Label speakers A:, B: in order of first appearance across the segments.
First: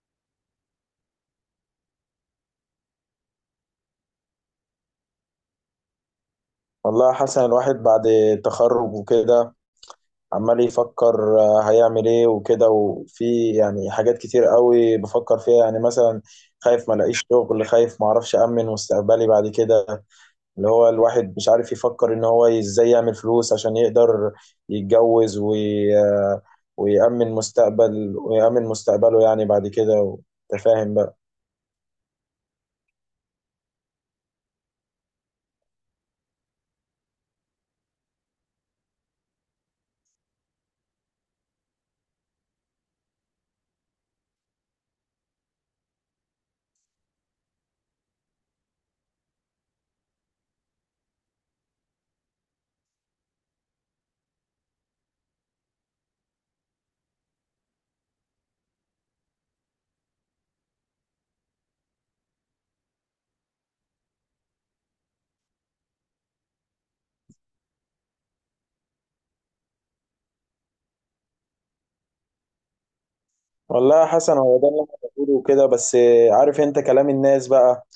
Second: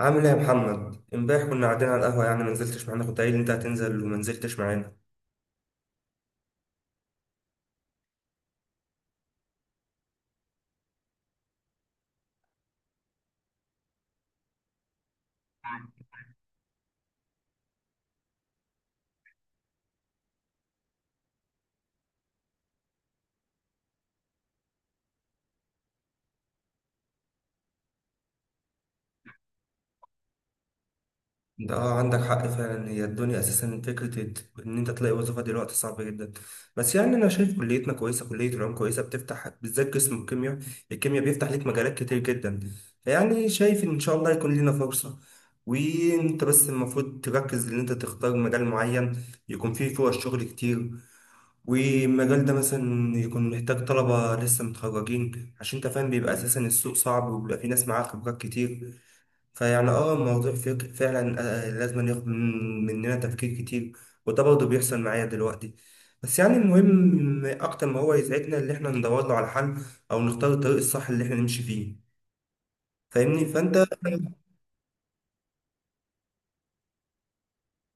A: عامل ايه يا محمد؟ امبارح كنا قاعدين على القهوه، يعني ما نزلتش معانا، كنت قايل انت هتنزل وما نزلتش معانا.
B: والله يا حسن، الواحد بعد التخرج وكده عمال يفكر هيعمل ايه وكده، وفي يعني حاجات كتير قوي بفكر فيها، يعني مثلا خايف ما الاقيش شغل، خايف ما اعرفش امن مستقبلي بعد كده. اللي هو الواحد مش عارف يفكر ان هو ازاي يعمل فلوس عشان يقدر يتجوز وي... آه، ويأمن مستقبله يعني بعد كده. انت فاهم بقى؟
A: ده اه عندك حق فعلا، هي الدنيا اساسا فكره ان انت تلاقي وظيفه دلوقتي صعبه جدا. بس يعني انا شايف كليتنا كويسه، كليه العلوم كويسه، بتفتح بالذات قسم الكيمياء، الكيمياء بيفتح ليك مجالات كتير جدا. يعني شايف ان شاء الله يكون لنا فرصه. وانت بس المفروض تركز ان انت تختار مجال معين يكون فيه فرص شغل كتير، والمجال ده مثلا يكون محتاج طلبة لسه متخرجين، عشان انت فاهم بيبقى اساسا السوق صعب وبيبقى في ناس معاها خبرات كتير. فيعني اه الموضوع فعلا لازم ياخد مننا تفكير كتير. وده برضه بيحصل معايا دلوقتي. بس يعني المهم اكتر ما هو يسعدنا اللي احنا ندور له على حل، او نختار الطريق الصح اللي احنا نمشي فيه. فاهمني؟ فانت
B: والله يا حسن، هو ده اللي انا بقوله كده، بس عارف انت كلام الناس بقى.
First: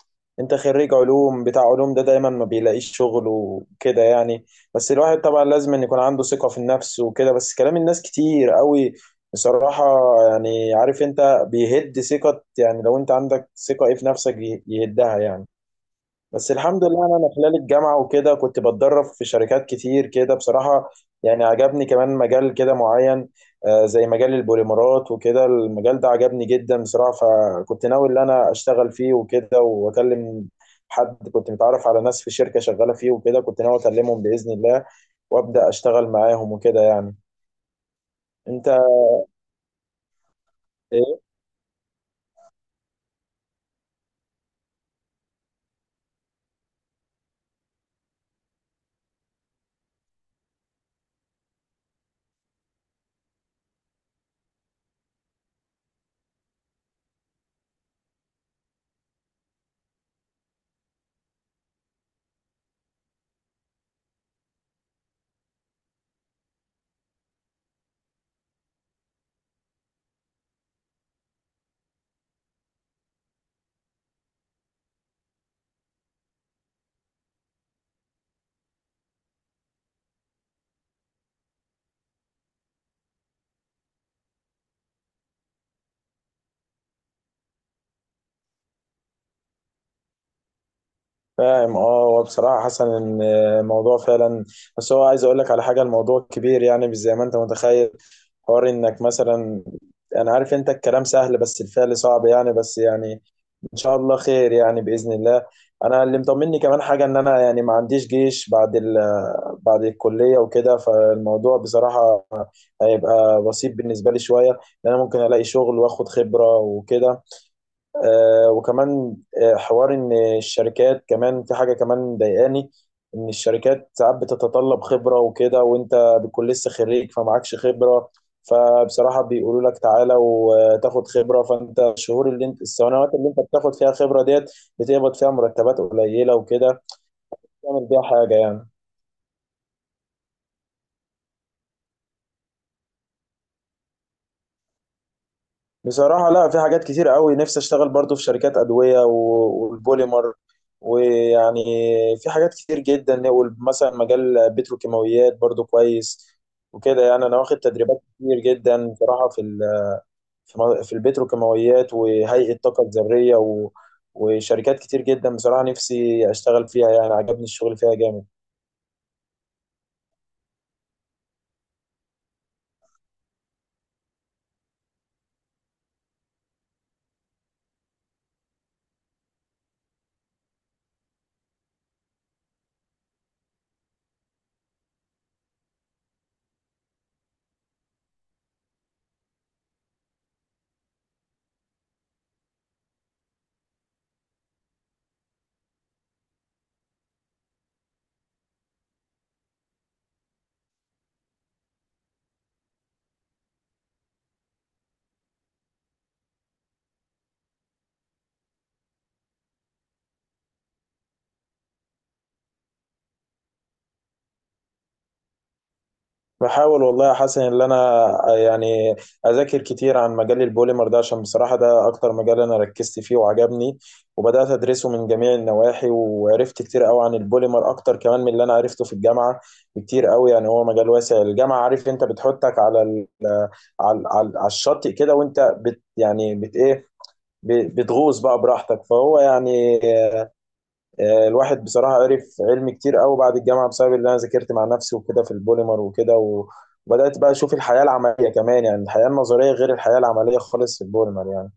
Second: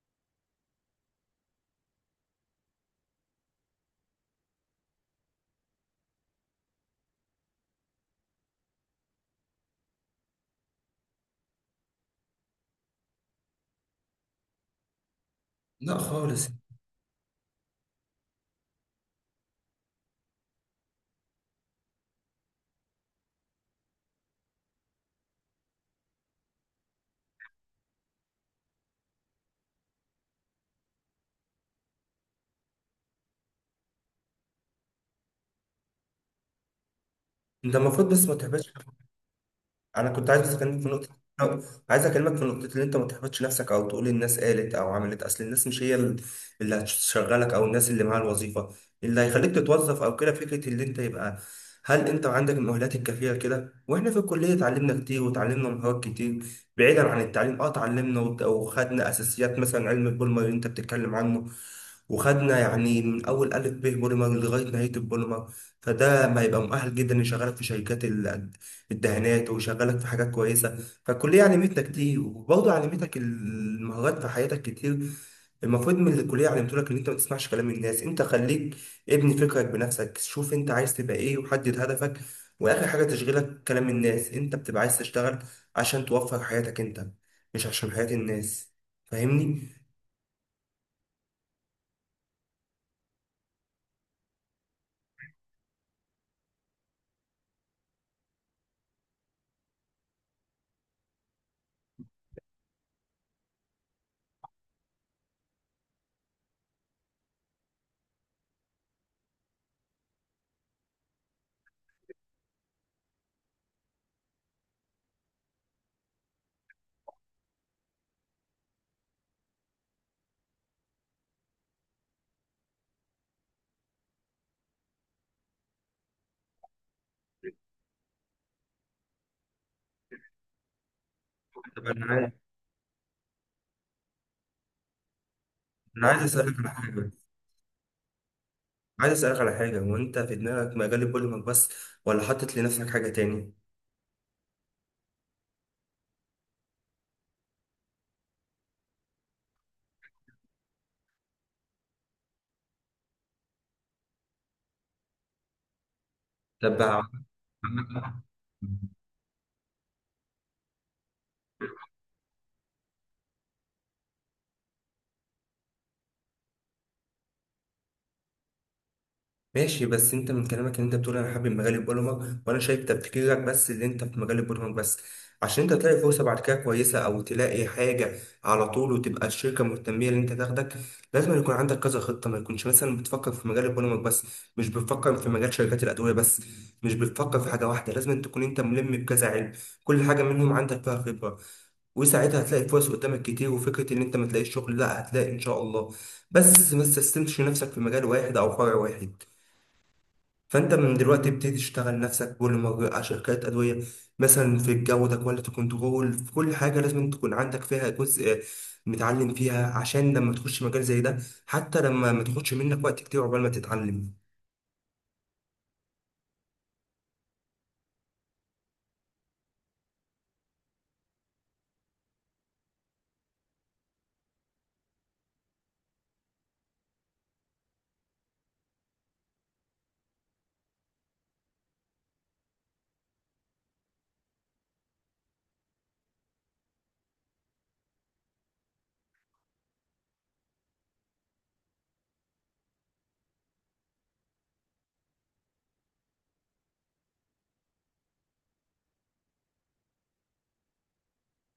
B: انت خريج علوم، بتاع علوم ده دايما ما بيلاقيش شغل وكده يعني. بس الواحد طبعا لازم ان يكون عنده ثقة في النفس وكده، بس كلام الناس كتير قوي بصراحة. يعني عارف انت بيهد ثقة، يعني لو انت عندك ثقة ايه في نفسك يهدها يعني.
A: لا خالص.
B: بس الحمد لله أنا خلال الجامعه وكده كنت بتدرب في شركات كتير كده بصراحه. يعني عجبني كمان مجال كده معين، زي مجال البوليمرات وكده، المجال ده عجبني جدا بصراحه، فكنت ناوي ان انا اشتغل فيه وكده واكلم حد. كنت متعرف على ناس في شركه شغاله فيه وكده، كنت ناوي اكلمهم باذن الله وابدا اشتغل معاهم وكده يعني.
A: انت المفروض بس ما
B: انت.
A: تحبطش. انا كنت عايز بس اكلمك في نقطه،
B: إيه.
A: عايز اكلمك في نقطه، اللي انت ما تحبطش نفسك او تقول الناس قالت او عملت. اصل الناس مش هي اللي هتشغلك، او الناس اللي معاها الوظيفه اللي هيخليك تتوظف او كده. فكره اللي انت يبقى هل انت عندك المؤهلات الكافيه كده. واحنا في الكليه اتعلمنا كتير وتعلمنا مهارات كتير بعيدا عن التعليم. اه اتعلمنا وخدنا اساسيات مثلا علم البولمر اللي انت بتتكلم عنه، وخدنا يعني من اول الف ب بوليمر لغايه نهايه البوليمر. فده ما يبقى مؤهل جدا يشغلك في شركات الدهانات ويشغلك في حاجات كويسه. فالكليه علمتنا كتير وبرضه علمتك المهارات في حياتك كتير. المفروض من اللي الكليه علمته لك ان انت ما تسمعش كلام الناس. انت خليك ابني فكرك بنفسك، شوف انت عايز تبقى ايه وحدد هدفك. واخر حاجه تشغلك كلام الناس، انت بتبقى عايز تشتغل عشان توفر حياتك انت، مش عشان حياه الناس. فاهمني؟
B: فاهم. اه، هو بصراحة حسن ان الموضوع فعلا، بس هو عايز اقول لك على حاجة، الموضوع كبير يعني مش زي ما انت متخيل. حوار انك مثلا، انا عارف انت الكلام سهل بس الفعل صعب يعني، بس يعني ان شاء الله خير يعني باذن الله. انا اللي مطمني كمان حاجة ان انا يعني ما عنديش جيش بعد ال... بعد الكلية وكده، فالموضوع بصراحة هيبقى بسيط بالنسبة لي شوية، لان انا ممكن الاقي شغل واخد خبرة وكده. وكمان حوار ان الشركات كمان في حاجه كمان ضايقاني، ان الشركات ساعات بتتطلب خبره وكده وانت بتكون لسه خريج فمعكش خبره، فبصراحه بيقولوا لك تعالى وتاخد خبره. فانت
A: طب انا
B: الشهور
A: عايز،
B: اللي انت، السنوات اللي انت بتاخد فيها خبره ديت بتقبض فيها مرتبات
A: انا عايز
B: قليله
A: اسالك على
B: وكده
A: حاجه،
B: تعمل بيها حاجه يعني.
A: عايز اسالك على حاجه، هو انت في دماغك مجال البوليمر بس ولا حاطط لنفسك حاجه تاني؟
B: بصراحة لا، في حاجات كتير قوي نفسي اشتغل برضو في شركات أدوية والبوليمر، ويعني في حاجات كتير جدا. مثلا مجال بتروكيماويات برضو كويس
A: طب
B: وكده يعني. انا واخد تدريبات كتير جدا بصراحة في ال- في مو- في البتروكيماويات وهيئة الطاقة الذرية وشركات كتير جدا بصراحة نفسي اشتغل فيها، يعني عجبني الشغل فيها جامد.
A: ماشي، بس انت من كلامك ان انت بتقول انا حابب مجال البرمج، وانا شايف تفكيرك بس اللي انت في مجال البرمج بس. عشان انت تلاقي فرصه بعد كده كويسه او تلاقي حاجه على طول وتبقى الشركه مهتميه ان انت تاخدك، لازم يكون عندك كذا خطه. ما يكونش مثلا بتفكر في مجال البرمج بس، مش بتفكر في مجال شركات الادويه بس، مش بتفكر في حاجه واحده. لازم تكون انت ملم بكذا علم، كل حاجه منهم عندك فيها خبره. وساعتها هتلاقي فرص قدامك كتير، وفكرة إن أنت ما تلاقيش شغل لا، هتلاقي إن شاء الله. بس ما تستسلمش نفسك في مجال واحد أو فرع واحد. فانت من دلوقتي بتبتدي تشتغل نفسك بوليمر، على شركات ادويه، مثلا في الجوده كواليتي كنترول، في كل حاجه لازم تكون عندك فيها جزء متعلم فيها، عشان لما تخش مجال زي ده حتى لما ما تاخدش منك وقت كتير عقبال ما تتعلم.
B: بحاول والله يا حسن ان انا يعني اذاكر كتير عن مجال البوليمر ده، عشان بصراحه ده اكتر مجال انا ركزت فيه وعجبني. وبدات ادرسه من جميع النواحي وعرفت كتير قوي عن البوليمر، اكتر كمان من اللي انا عرفته في الجامعه بكتير قوي. يعني هو مجال واسع، الجامعه عارف انت بتحطك على ال على على على الشاطئ كده، وانت بت يعني بت ايه ب- بتغوص بقى براحتك، فهو يعني الواحد بصراحة عرف علم كتير قوي بعد الجامعة بسبب اللي أنا ذاكرت مع نفسي وكده في البوليمر وكده وبدأت بقى أشوف الحياة العملية كمان. يعني الحياة النظرية غير الحياة العملية خالص في البوليمر يعني.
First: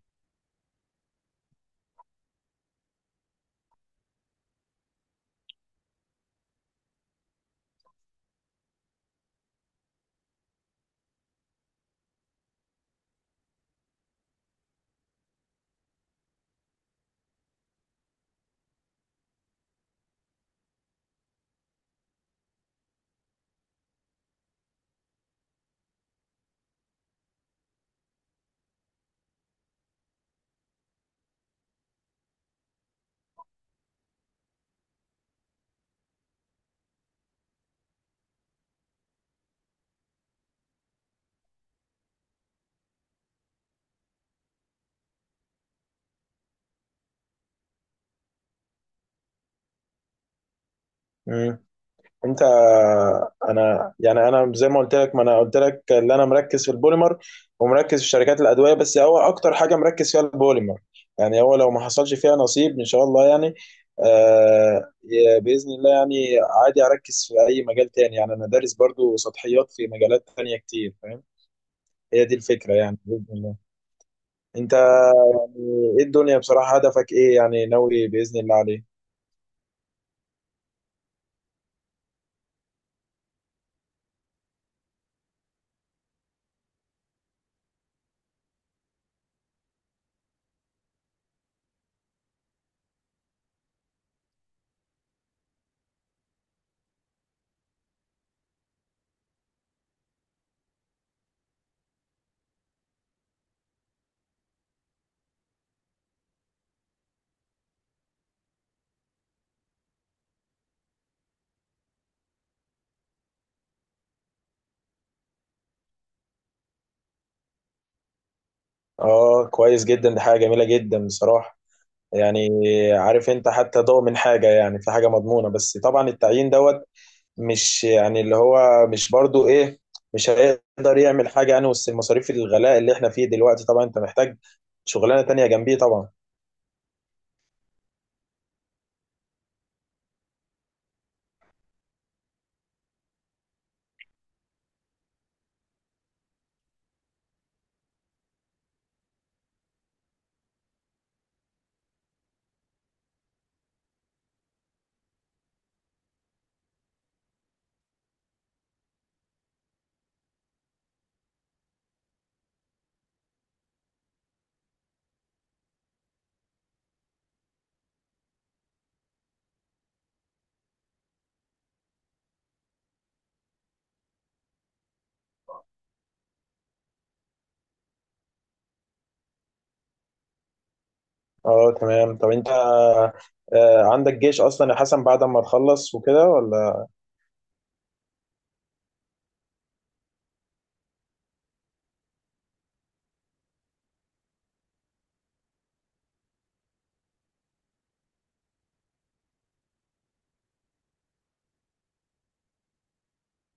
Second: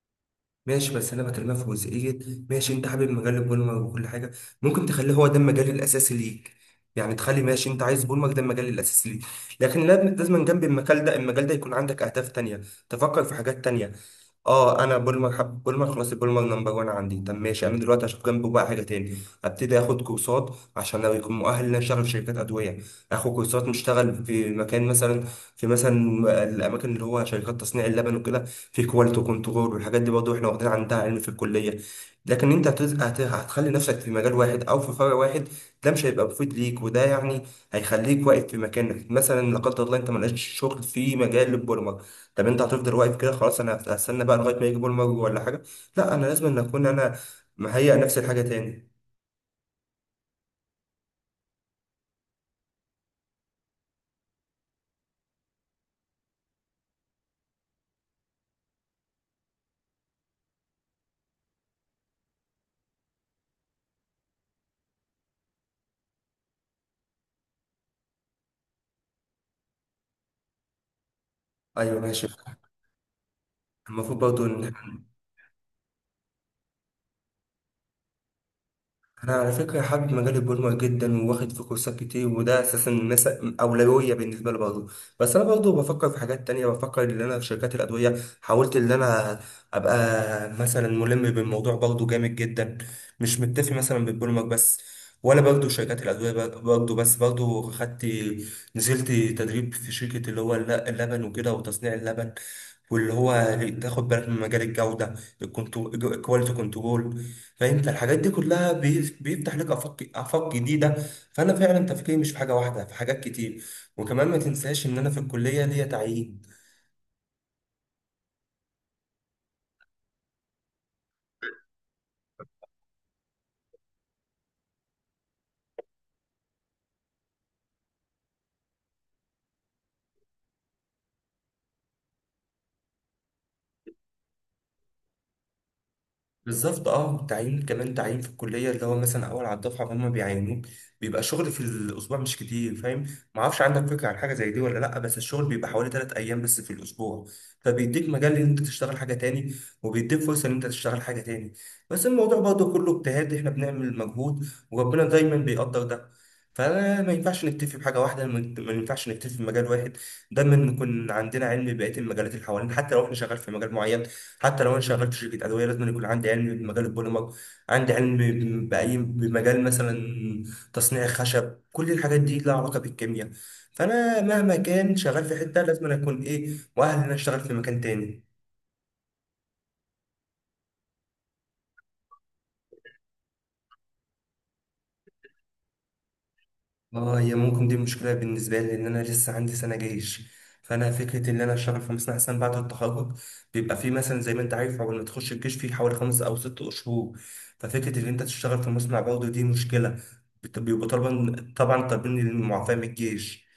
A: ماشي، بس انا بكلمها في جزئيه. ماشي انت حابب مجال بولمر وكل حاجه، ممكن تخليه هو ده المجال الاساسي ليك. يعني تخلي، ماشي انت عايز بولمر ده المجال الاساسي ليك، لكن لازم لازم جنب المجال ده المجال ده يكون عندك اهداف تانية، تفكر في حاجات تانية. اه انا بولمر، حب بولمر خلاص، البولمر نمبر وان عندي، طب ماشي انا دلوقتي هشوف جنبه بقى حاجه تاني. ابتدي اخد كورسات عشان لو يكون مؤهل ان أنا اشتغل في شركات ادويه، اخد كورسات نشتغل في مكان مثلا، في مثلا الاماكن اللي هو شركات تصنيع اللبن وكده، في كواليتي كنترول. والحاجات دي برضه احنا واخدين عندها علم في الكليه. لكن انت هتخلي نفسك في مجال واحد او في فرع واحد، ده مش هيبقى مفيد ليك. وده يعني هيخليك واقف في مكانك مثلا. لا قدر الله انت ملقاش شغل في مجال البوليمر، طب انت هتفضل واقف كده خلاص؟ انا هستنى بقى لغايه ما يجي بوليمر ولا حاجه؟ لا، انا لازم ان اكون انا مهيئ نفسي لحاجه تاني.
B: مم. انت. انا زي ما قلت لك، ما انا قلت لك ان انا مركز في البوليمر ومركز في شركات الادويه، بس هو اكتر حاجه مركز فيها البوليمر. يعني هو لو ما حصلش فيها نصيب ان شاء الله يعني، باذن الله يعني، عادي اركز في اي مجال تاني. يعني انا دارس برضو سطحيات في مجالات تانية كتير، فاهم.
A: ايوه
B: هي
A: ماشي،
B: دي الفكره يعني باذن الله.
A: المفروض برضه.
B: انت. يعني ايه الدنيا بصراحه؟ هدفك ايه يعني، ناوي باذن الله عليه؟
A: انا على فكره حابب مجال البرمجه جدا وواخد فيه كورسات كتير، وده اساسا اولويه بالنسبه لي برضه. بس انا برضه بفكر في حاجات تانية، بفكر ان انا في شركات الادويه، حاولت ان انا ابقى مثلا ملم بالموضوع برضه جامد جدا. مش متفق مثلا بالبرمج بس، ولا برضه شركات الادويه برضه بس، برضه خدت، نزلت تدريب في شركه اللي هو اللبن وكده وتصنيع اللبن، واللي هو تاخد بالك من مجال الجودة الكواليتي كنترول. فانت الحاجات دي كلها بيفتح لك آفاق آفاق جديدة. فأنا فعلا تفكيري مش في حاجة واحدة، في حاجات كتير. وكمان ما تنساش إن أنا في الكلية ليا تعيين.
B: اه، كويس جدا، دي حاجه جميله جدا بصراحه. يعني عارف انت، حتى ضوء من حاجة يعني، في حاجة مضمونة. بس طبعا التعيين دوت مش يعني اللي هو مش برضو ايه، مش هيقدر يعمل حاجة يعني وسط المصاريف الغلاء اللي احنا فيه دلوقتي. طبعا انت محتاج شغلانة تانية جنبيه طبعا.
A: بالظبط اه، تعيين كمان، تعيين في الكليه اللي هو مثلا اول على الدفعه فهم بيعينوك، بيبقى شغل في الاسبوع مش كتير، فاهم؟ ما اعرفش عندك فكره عن حاجه زي دي ولا لا، بس الشغل بيبقى حوالي 3 ايام بس في الاسبوع. فبيديك مجال ان انت تشتغل حاجه تاني، وبيديك فرصه ان انت تشتغل حاجه تاني. بس الموضوع برضه كله اجتهاد، احنا بنعمل مجهود وربنا دايما بيقدر ده. فما ما ينفعش نكتفي بحاجه واحده، ما ينفعش نكتفي بمجال واحد. دايما نكون عندنا علم ببقيه المجالات اللي حوالينا، حتى لو احنا شغال في مجال معين. حتى لو انا شغال في شركه ادويه لازم يكون عندي علم بمجال البوليمر، عندي علم باي بمجال مثلا تصنيع الخشب. كل الحاجات دي لها علاقه بالكيمياء. فانا مهما كان شغال في حته لازم أنا اكون ايه مؤهل ان أنا اشتغل في مكان تاني.
B: اه تمام. طب انت عندك جيش اصلا يا حسن بعد ما تخلص وكده ولا
A: اه هي ممكن دي مشكلة بالنسبة لي، لأن أنا لسه عندي سنة جيش. فأنا فكرة إن أنا أشتغل في مصنع أحسن بعد التخرج، بيبقى فيه مثلا زي ما أنت عارف أول ما تخش الجيش فيه حوالي 5 أو 6 شهور. ففكرة إن أنت تشتغل في مصنع برضه دي مشكلة، بيبقوا طالبا طبعا طالبين المعافاة من الجيش.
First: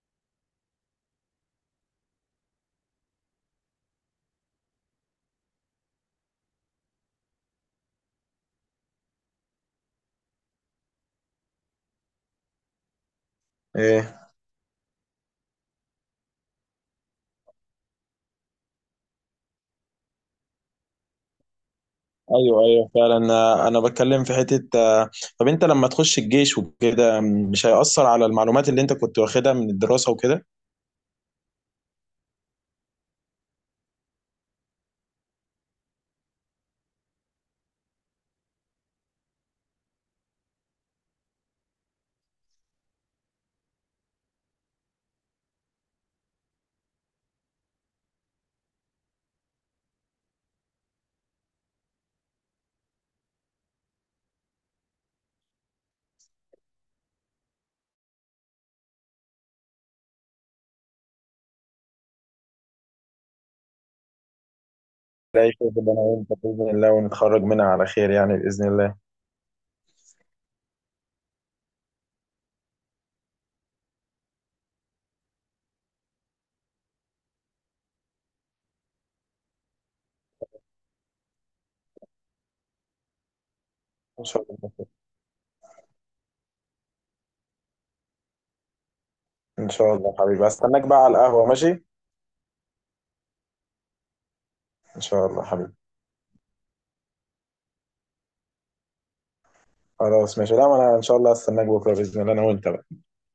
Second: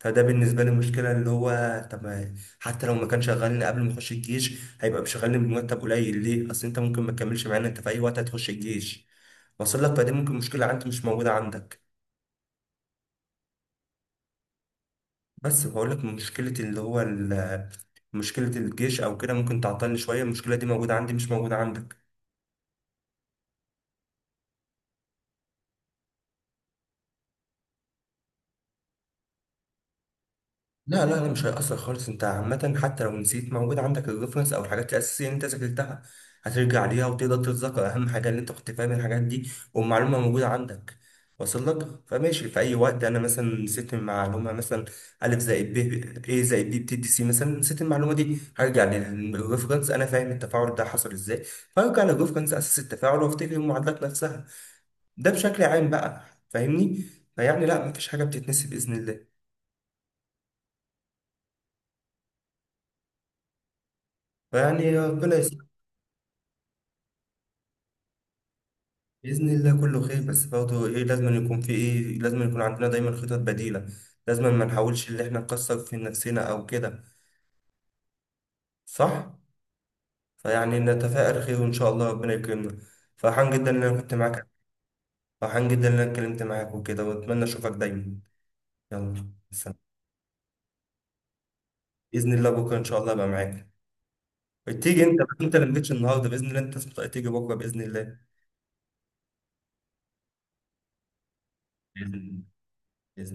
A: فده بالنسبة لي مشكلة اللي هو، طب حتى لو ما كان شغالني قبل ما أخش الجيش هيبقى مشغلني بمرتب قليل ليه؟ أصل أنت ممكن ما تكملش معانا، أنت في أي وقت هتخش الجيش. وصل لك؟ فدي ممكن مشكلة عندي مش موجودة عندك.
B: ايه؟
A: بس بقول لك مشكلة اللي هو مشكلة الجيش أو كده ممكن تعطلني شوية. المشكلة دي موجودة عندي مش موجودة عندك.
B: ايوه، ايوه، فعلا. انا بتكلم في حتة. طب انت لما تخش الجيش وكده مش هيأثر على المعلومات اللي انت كنت واخدها من الدراسة وكده؟
A: لا لا لا مش هيأثر خالص. انت عامة حتى لو نسيت، موجود عندك الريفرنس او الحاجات الأساسية اللي انت ذاكرتها، هترجع ليها وتقدر تتذكر. أهم حاجة اللي انت كنت فاهم الحاجات دي والمعلومة موجودة عندك، واصل لك؟ فماشي في أي وقت أنا مثلا نسيت المعلومة، مثلا ألف زائد ب إيه زائد بي بتدي سي، مثلا نسيت المعلومة دي هرجع للريفرنس، أنا فاهم التفاعل ده حصل إزاي. فهرجع للريفرنس أساس التفاعل وأفتكر المعادلات نفسها. ده بشكل عام بقى، فاهمني؟ فيعني لا مفيش حاجة بتتنسي بإذن الله. فيعني ربنا
B: لاقي شغل اللي انا وانت باذن الله، ونتخرج منها على خير يعني باذن الله.
A: بإذن الله كله خير. بس برضه إيه، لازم يكون في إيه، لازم يكون عندنا دايما خطط بديلة. لازم ما نحاولش إن إحنا نكسر في نفسنا أو كده، صح؟ فيعني نتفائل خير وإن شاء الله ربنا يكرمنا. فرحان جدا إن أنا كنت
B: ان شاء
A: معاك،
B: الله.
A: فرحان جدا إن أنا اتكلمت معاك وكده، وأتمنى أشوفك دايما. يلا
B: ان
A: سلام.
B: شاء الله حبيبي، استناك بقى على القهوه ماشي.
A: بإذن الله بكرة إن شاء الله أبقى معاك.
B: ان
A: تيجي أنت،
B: شاء الله
A: أنت اللي
B: حبيبي.
A: مجيتش النهاردة، بإذن الله أنت تيجي بكرة بإذن الله.
B: خلاص ماشي. لا، ما انا ان شاء الله استناك بكره باذن الله،
A: بإذن
B: انا وانت بقى.
A: الله.